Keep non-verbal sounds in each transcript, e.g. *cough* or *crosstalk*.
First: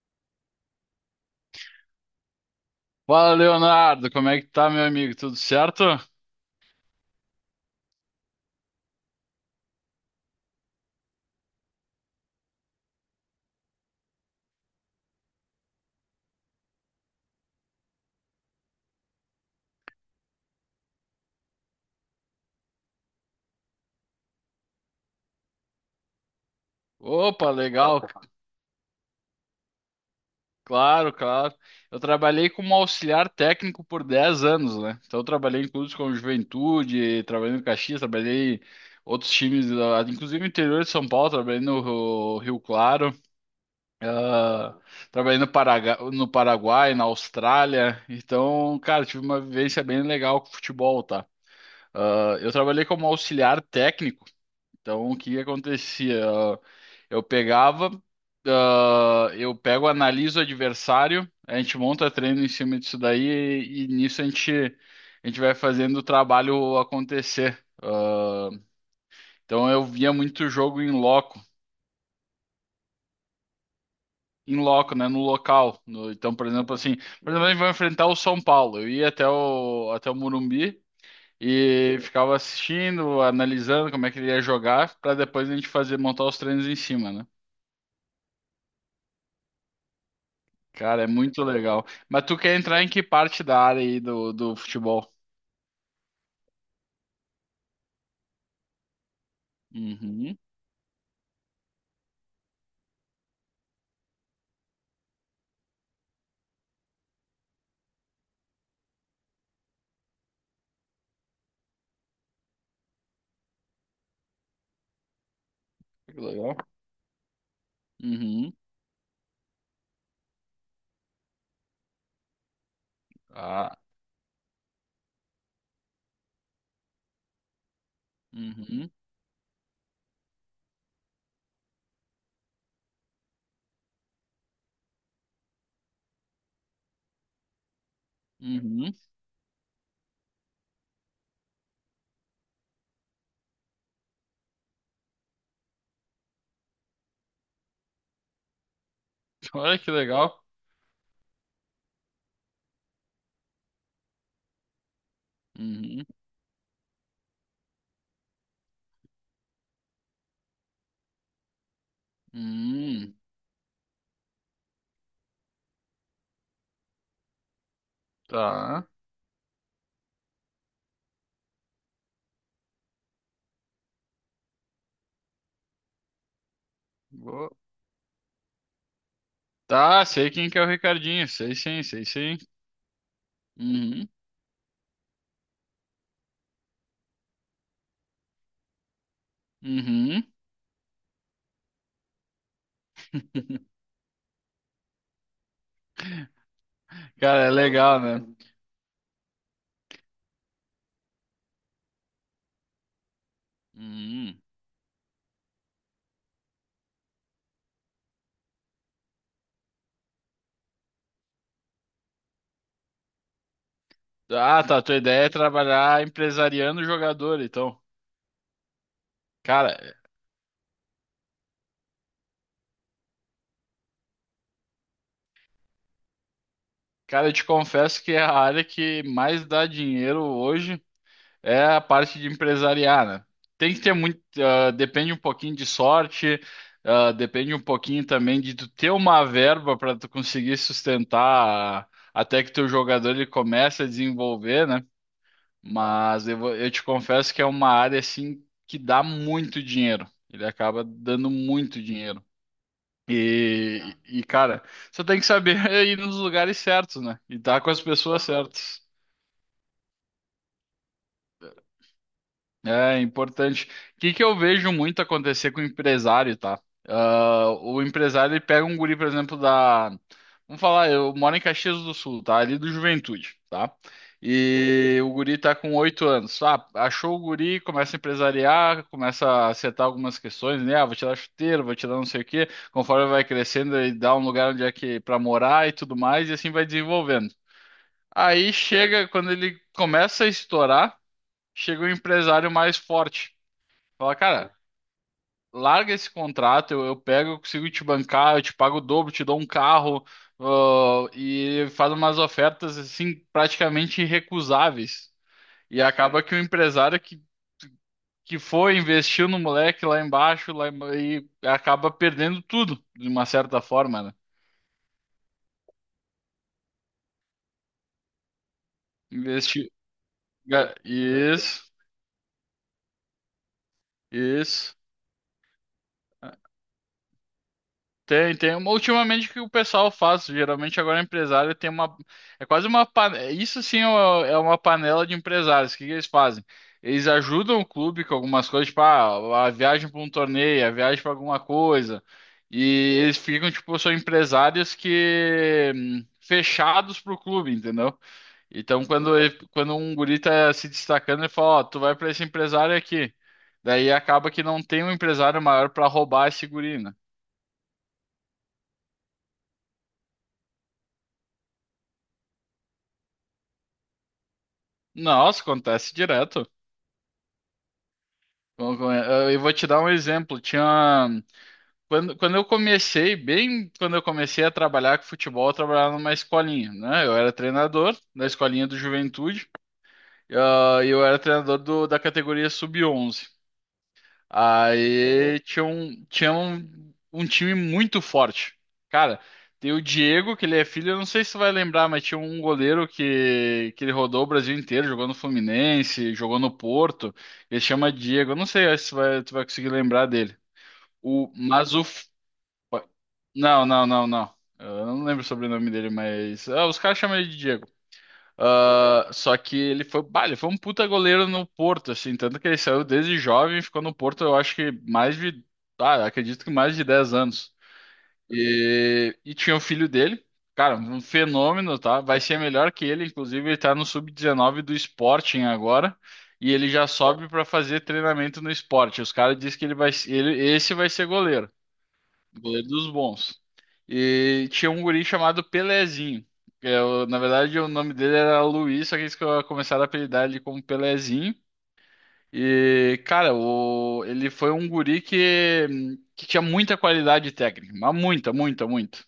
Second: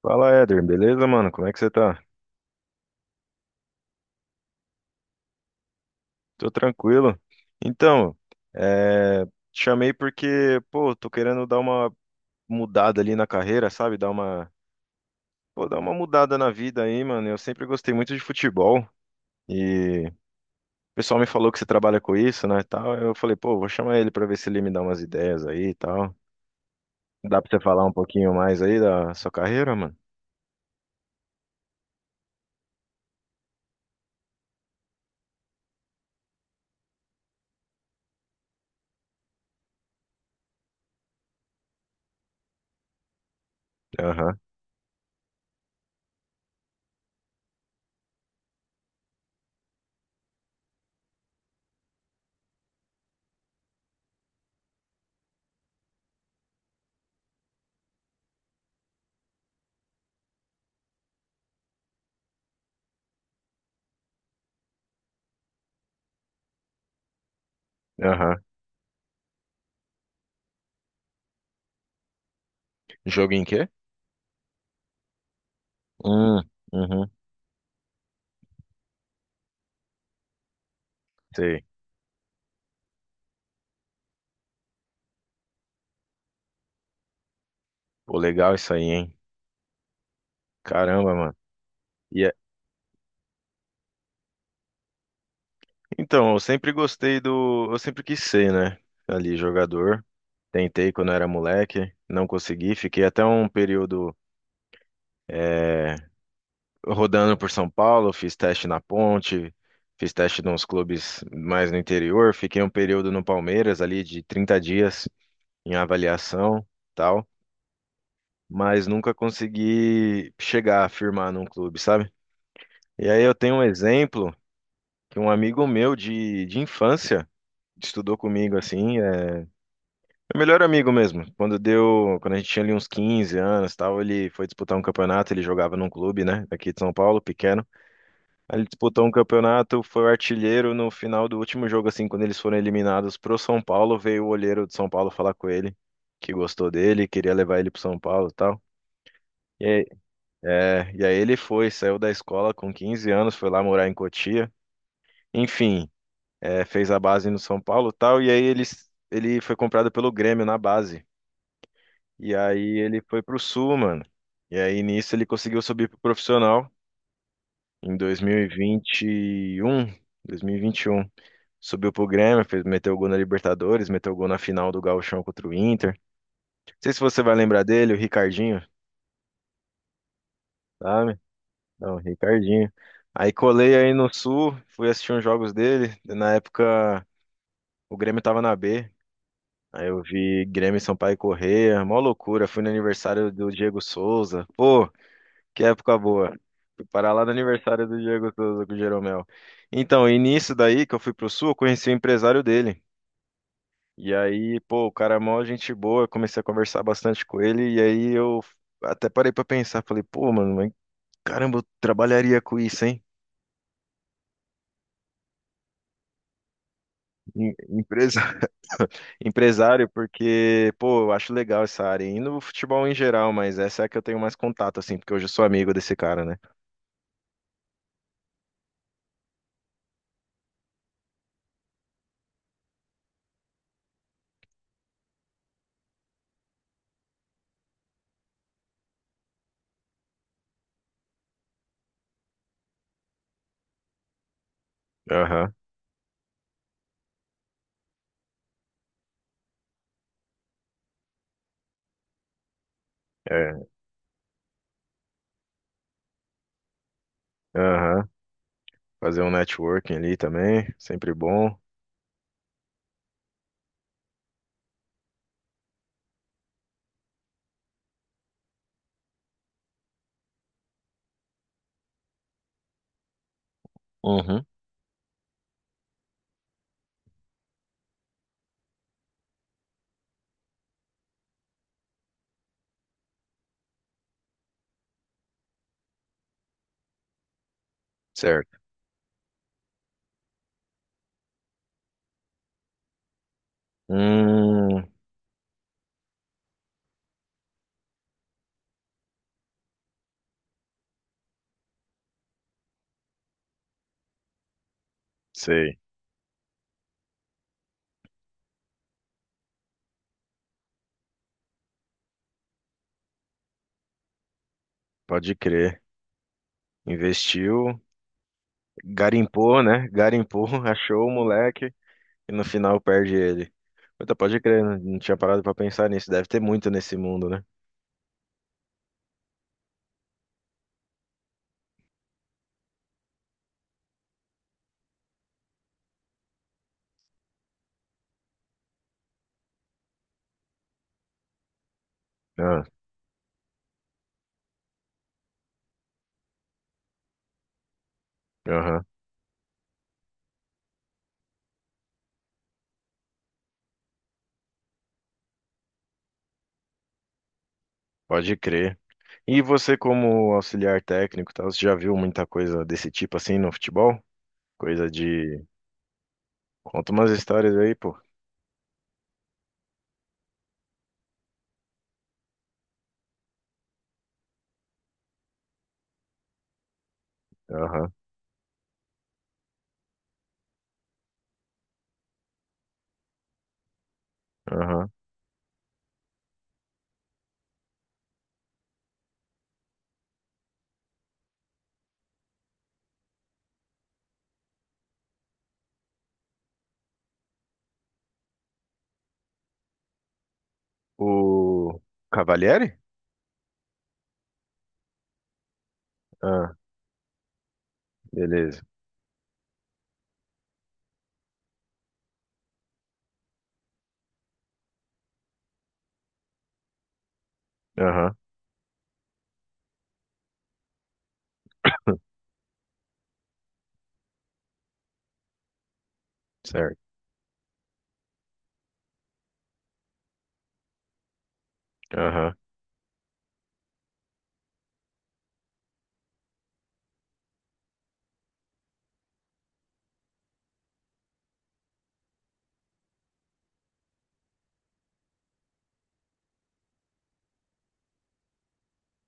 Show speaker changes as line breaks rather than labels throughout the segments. Fala, Éder, beleza, mano? Como é que você tá?
Fala, Leonardo, como é que tá, meu amigo? Tudo certo?
Tô tranquilo. Então, é, te chamei porque, pô, tô querendo dar uma mudada ali na carreira, sabe? Dar uma, pô, dar uma mudada na vida aí, mano. Eu sempre gostei muito de futebol e o pessoal me falou que você trabalha com isso, né, e tal. Eu falei, pô, vou chamar ele pra ver se ele me dá umas ideias aí e tal. Dá pra
Opa,
você falar um
legal,
pouquinho mais aí da sua carreira, mano?
claro, claro. Eu trabalhei como auxiliar técnico por 10 anos, né? Então, eu trabalhei em clubes como Juventude, trabalhei no Caxias, trabalhei em outros times, inclusive no interior de São Paulo, trabalhei no Rio Claro,
Aham,
ah, trabalhei no no Paraguai, na Austrália. Então, cara, tive uma vivência bem legal com futebol, tá? Ah, eu trabalhei como auxiliar técnico, então o que que acontecia? Eu pegava, eu pego, analiso o adversário, a gente monta treino em cima disso daí e nisso a gente vai fazendo o trabalho acontecer.
aham.
Ah, então eu via muito jogo
Jogo em quê?
em loco, né, no local. Então,
Hum,
por exemplo, assim,
uhum,
por exemplo, a gente vai enfrentar o São Paulo. Eu ia até o Morumbi
sei.
e ficava assistindo, analisando como é que ele ia jogar, para depois a gente fazer montar os treinos em cima, né?
Pô, legal isso aí, hein?
Cara, é
Caramba, mano.
muito legal. Mas
E
tu quer entrar em que parte da área aí do futebol?
Então, eu sempre gostei do. Eu sempre quis ser, né? Ali, jogador.
Uhum.
Tentei quando era moleque, não consegui. Fiquei até um período eh, rodando por São Paulo, fiz teste na Ponte, fiz teste nos clubes mais no interior. Fiquei um período no Palmeiras, ali de 30 dias em
Que legal.
avaliação, tal.
Uhum.
Mas nunca consegui chegar a firmar num clube, sabe? E aí eu tenho um
Tá.
exemplo que um amigo meu de infância estudou comigo,
Uhum.
assim. Meu melhor amigo mesmo. Quando deu, quando a gente tinha ali uns 15 anos, e tal, ele foi disputar um campeonato, ele jogava num clube, né, daqui de São Paulo, pequeno. Aí ele
Uhum.
disputou um campeonato, foi o artilheiro no final do último jogo assim, quando eles foram eliminados pro São Paulo, veio o olheiro de São Paulo falar com ele, que gostou dele, queria levar ele pro São Paulo, e tal.
*laughs*
E
Olha
aí,
que legal.
e aí ele foi, saiu da escola com 15 anos, foi lá morar em Cotia. Enfim,
Uhum.
é, fez a base no São Paulo, e tal, e aí ele foi comprado pelo Grêmio na base. E aí ele
Uhum.
foi pro Sul, mano. E aí nisso ele conseguiu subir pro profissional em
Tá.
2021. 2021. Subiu pro Grêmio, fez, meteu gol na Libertadores, meteu gol na final do Gauchão contra o Inter. Não sei se você vai
Boa.
lembrar dele, o Ricardinho,
Tá, sei quem que é o
sabe?
Ricardinho. Sei sim,
Não,
sei sim.
Ricardinho. Aí colei aí
Uhum.
no Sul, fui assistir uns jogos dele. Na época o Grêmio tava na B. Aí eu
Uhum.
vi Grêmio, Sampaio e Corrêa, mó loucura. Fui no aniversário do Diego
*laughs*
Souza. Pô, que época boa. Fui parar lá no
Cara, é
aniversário do
legal, né?
Diego Souza com o Jeromel. Então, e nisso daí que eu fui pro Sul, eu conheci o empresário dele. E
Uhum.
aí, pô, o cara é mó gente boa, eu comecei a conversar bastante com ele. E aí eu até parei pra pensar, falei, pô, mano, mas caramba, eu trabalharia com isso, hein?
Ah, tá. Tua ideia é trabalhar empresariando o jogador, então.
Empresa, *laughs*
Cara,
empresário, porque, pô, eu acho legal essa área. E no futebol em geral, mas essa é a que eu tenho mais contato, assim, porque hoje eu sou amigo desse cara, né?
cara, eu te confesso que é a área que mais dá dinheiro hoje. É a parte de empresariar, né? Tem que ter muito, depende um pouquinho de sorte, depende um pouquinho também de tu ter uma verba para tu conseguir sustentar até que teu jogador ele comece a desenvolver, né?
Aham,
Mas eu te confesso que é uma área assim que dá muito dinheiro. Ele acaba dando muito dinheiro.
é,
E cara, só tem que saber *laughs* ir nos lugares certos, né? E estar com as
aham.
pessoas certas.
Fazer um networking ali também, sempre bom.
É importante. O que que eu vejo muito acontecer com o empresário, tá? Ah, o empresário ele pega um guri, por exemplo, da. Vamos falar, eu moro em Caxias do Sul, tá? Ali do Juventude, tá?
Uhum.
E o guri tá com 8 anos. Ah, achou o guri, começa a empresariar, começa a acertar algumas questões, né? Ah, vou te dar chuteiro, vou te dar não sei o quê. Conforme vai crescendo, ele dá um lugar onde é que para morar e tudo mais, e assim vai desenvolvendo. Aí
Certo?
chega, quando ele começa a estourar, chega o empresário mais forte. Fala, cara,
Hum,
larga esse contrato, eu pego, eu consigo te bancar, eu te pago o dobro, te dou um carro, e faz umas ofertas assim praticamente irrecusáveis.
sei.
E acaba que o empresário que foi, investiu no moleque lá embaixo, e acaba perdendo tudo, de uma certa forma, né?
Pode crer. Investiu, garimpou,
Investiu.
né? Garimpou, *laughs* achou o
Isso,
moleque e no final perde ele. Puta, pode crer,
isso.
não tinha parado pra pensar nisso. Deve ter muito nesse mundo, né?
Tem, tem. Ultimamente o que o pessoal faz, geralmente agora é empresário tem uma. É quase uma. Isso sim é uma panela de empresários. O que que eles fazem? Eles ajudam o clube com algumas coisas, tipo, a viagem para um torneio, a viagem para alguma coisa.
Ah,
E eles ficam, tipo, são empresários que, fechados pro clube, entendeu?
aham.
Então quando, quando um guri tá se destacando, ele fala: Ó, tu vai para esse empresário aqui. Daí acaba que não tem um empresário maior para roubar esse guri, né?
Pode crer. E você, como auxiliar técnico, e tal, você já viu muita coisa desse tipo assim no futebol? Coisa
Nossa,
de.
acontece direto.
Conta umas histórias aí, pô.
Bom, eu vou te dar um exemplo. Quando eu comecei, bem quando eu comecei a trabalhar com futebol, eu trabalhava numa escolinha, né? Eu era
Aham,
treinador da escolinha do Juventude, e eu era treinador da categoria sub-11.
aham.
Aí tinha um time muito forte. Cara, tem o Diego, que ele é filho, eu não sei se tu vai lembrar, mas tinha um goleiro que ele rodou o Brasil inteiro, jogou no Fluminense, jogou no Porto. Ele chama Diego, eu não sei se tu vai conseguir lembrar dele. O, mas
O
o. F-
Cavalieri?
Não, não, não, não. Eu não lembro o sobrenome dele, mas
Ah,
os caras chamam ele de Diego.
beleza.
Ah, só que ele foi um puta goleiro no Porto, assim, tanto que ele saiu desde jovem, e ficou no Porto, eu acho que acredito que mais de 10 anos.
Aham,
E tinha o filho dele, cara, um fenômeno,
*laughs*
tá? Vai ser melhor que ele, inclusive ele tá no sub-19 do Sporting agora, e ele
certo.
já sobe pra fazer treinamento no Sporting. Os caras dizem que esse vai ser goleiro.
Aham.
Goleiro dos bons. E tinha um guri chamado Pelezinho, na verdade, o nome dele era Luiz, só que eles começaram a apelidar ele como Pelezinho. E, cara, ele foi um guri que tinha muita qualidade técnica, mas muita, muita, muita.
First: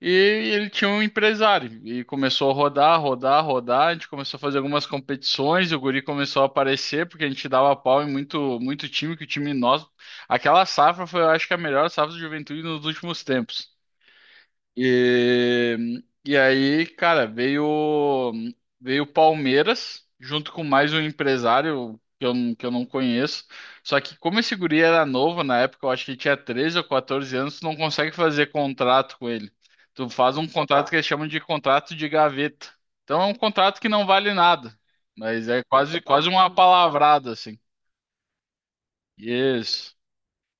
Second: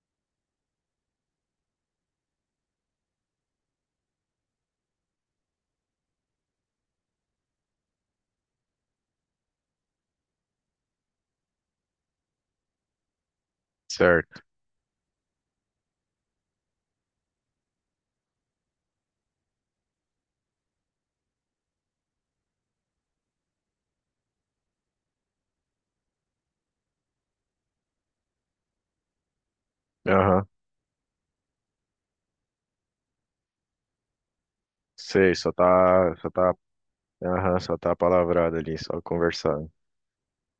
E ele tinha um empresário e começou a rodar, rodar, rodar. A gente começou a fazer algumas competições e o guri começou a aparecer porque a gente dava pau em muito, muito time, que o time nosso. Aquela safra foi, eu acho que a melhor safra de juventude nos últimos tempos.
Certo.
E aí, cara, veio o Palmeiras junto com mais um empresário que eu não conheço. Só que como esse guri era novo na época, eu acho que ele tinha 13 ou 14 anos, tu não consegue fazer contrato com ele. Tu faz um
Aham.
contrato que eles chamam de contrato de gaveta. Então é um contrato que não vale nada,
Sei,
mas é quase quase uma palavrada
aham,
assim.
só tá palavrado ali, só conversado.
Isso.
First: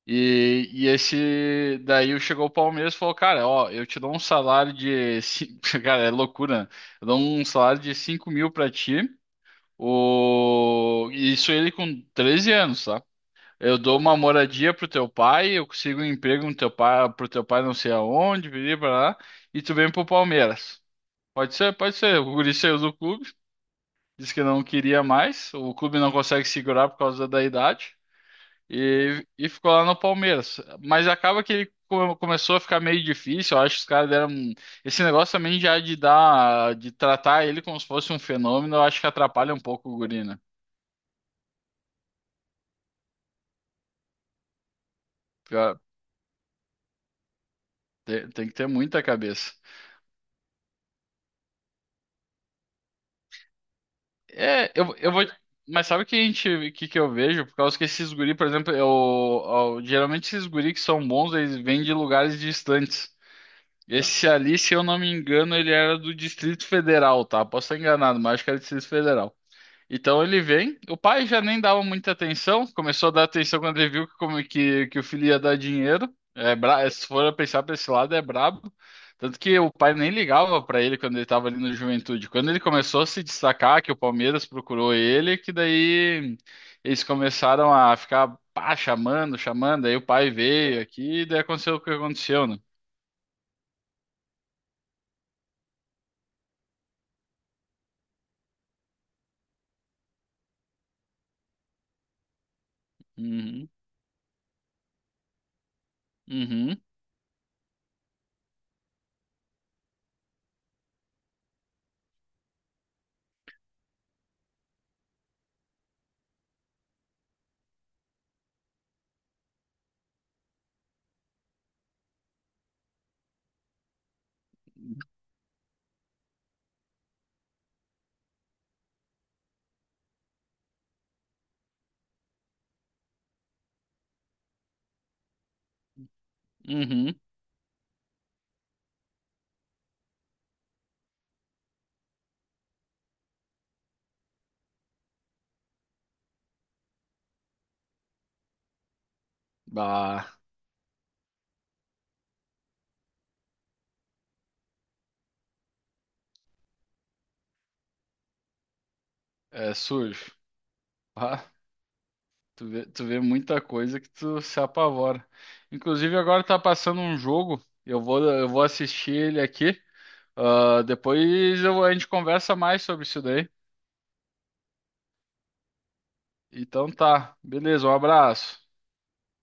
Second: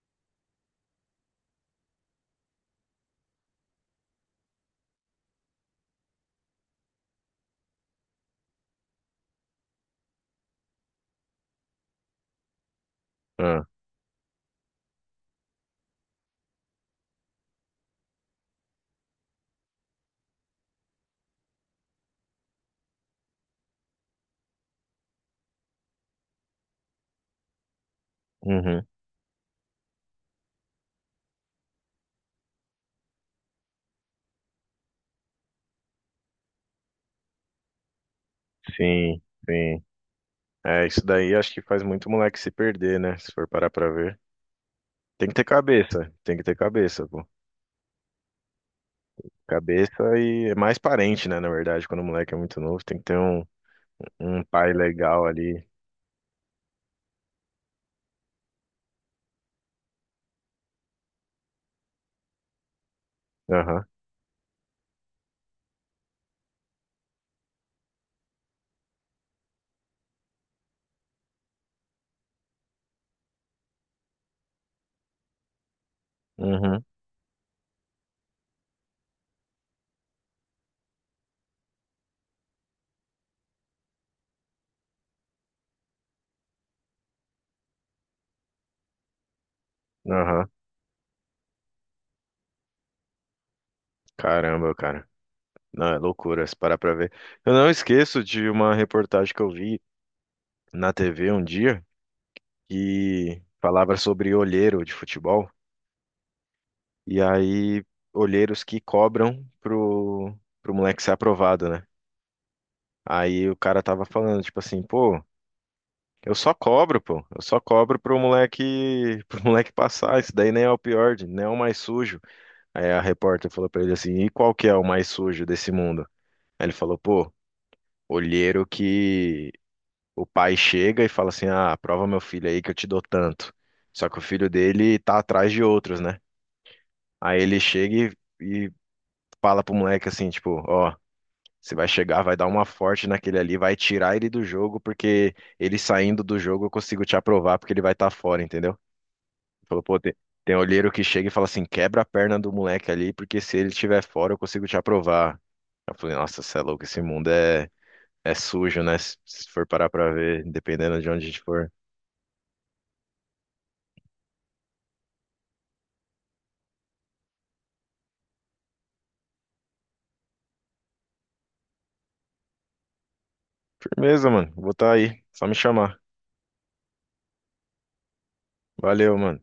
E esse daí chegou o Palmeiras e falou, cara, ó, eu te dou um salário *laughs* cara, é loucura, né? Eu dou um salário de 5.000 pra ti, o... isso ele com 13 anos, tá?
Ah,
Eu dou uma moradia pro teu pai, eu consigo um emprego no teu pai, pro teu pai não sei aonde, vir pra lá, e tu vem pro Palmeiras. Pode ser, pode ser. O guri saiu do clube, disse que não queria mais, o clube não consegue segurar por causa da idade.
uhum.
E ficou lá no Palmeiras. Mas acaba que ele começou a ficar meio difícil. Eu acho que os caras deram. Esse negócio também já de dar, de tratar ele como se fosse um fenômeno, eu acho que
Sim,
atrapalha um
sim.
pouco o guri, né?
É, isso daí acho que faz muito moleque se perder, né? Se for parar pra ver. Tem que ter
Porque, ó,
cabeça, tem que ter cabeça, pô.
tem que ter muita cabeça.
Cabeça e é mais parente, né? Na verdade, quando o moleque é muito novo, tem que ter um, um pai
É, eu vou.
legal ali.
Mas sabe o que que eu vejo? Por causa que esses guri, por exemplo, geralmente esses guri que são bons, eles vêm de lugares distantes. Tá.
Aham,
Esse ali, se eu não me engano, ele era do Distrito Federal, tá? Posso estar enganado, mas acho que era do Distrito Federal. Então ele vem, o pai já nem dava muita atenção, começou a dar atenção quando ele viu que, que o filho ia dar dinheiro. É,
uhum,
é, se for pensar para esse lado, é brabo. Tanto que o pai nem ligava para ele quando ele estava ali no Juventude. Quando ele começou a se destacar, que o Palmeiras procurou ele, que daí eles começaram a ficar pá, chamando, chamando. Aí o pai
aham.
veio aqui e daí aconteceu o que aconteceu, né?
Caramba, cara. Não, é loucura, se parar pra ver. Eu não esqueço de uma reportagem que eu vi na TV um dia. Que
Uhum,
falava sobre olheiro de futebol,
uhum,
e aí olheiros que cobram pro, pro moleque ser aprovado, né? Aí o cara tava falando, tipo assim, pô, eu só cobro, pô, eu só cobro pro moleque, *laughs* pro moleque passar, isso daí nem é o pior, nem é o mais sujo. Aí a repórter falou pra ele assim, e qual que é o mais sujo desse mundo? Aí ele falou, pô, olheiro que o pai chega e fala assim, ah, aprova meu filho aí que eu te dou tanto. Só que o filho dele tá atrás de outros, né?
uhum.
Aí ele chega e fala pro moleque assim, tipo, ó, você vai chegar, vai dar uma forte naquele ali, vai tirar ele do jogo, porque ele saindo do jogo eu consigo te aprovar, porque ele vai estar fora, entendeu? Ele Falou, pô,
Bah,
tem olheiro que chega e fala assim, quebra a perna do moleque ali, porque se ele estiver fora eu consigo te aprovar. Eu falei, nossa, você é louco, esse mundo é, é sujo, né? Se for
é
parar pra
sujo.
ver, dependendo de onde a gente for.
Tu vê muita coisa que tu se apavora. Inclusive, agora tá passando um jogo. Eu vou assistir ele aqui. Ah, depois a gente conversa mais sobre isso daí.
Firmeza, mano, vou estar aí, só me chamar.
Então tá, beleza, um abraço.
Valeu, mano.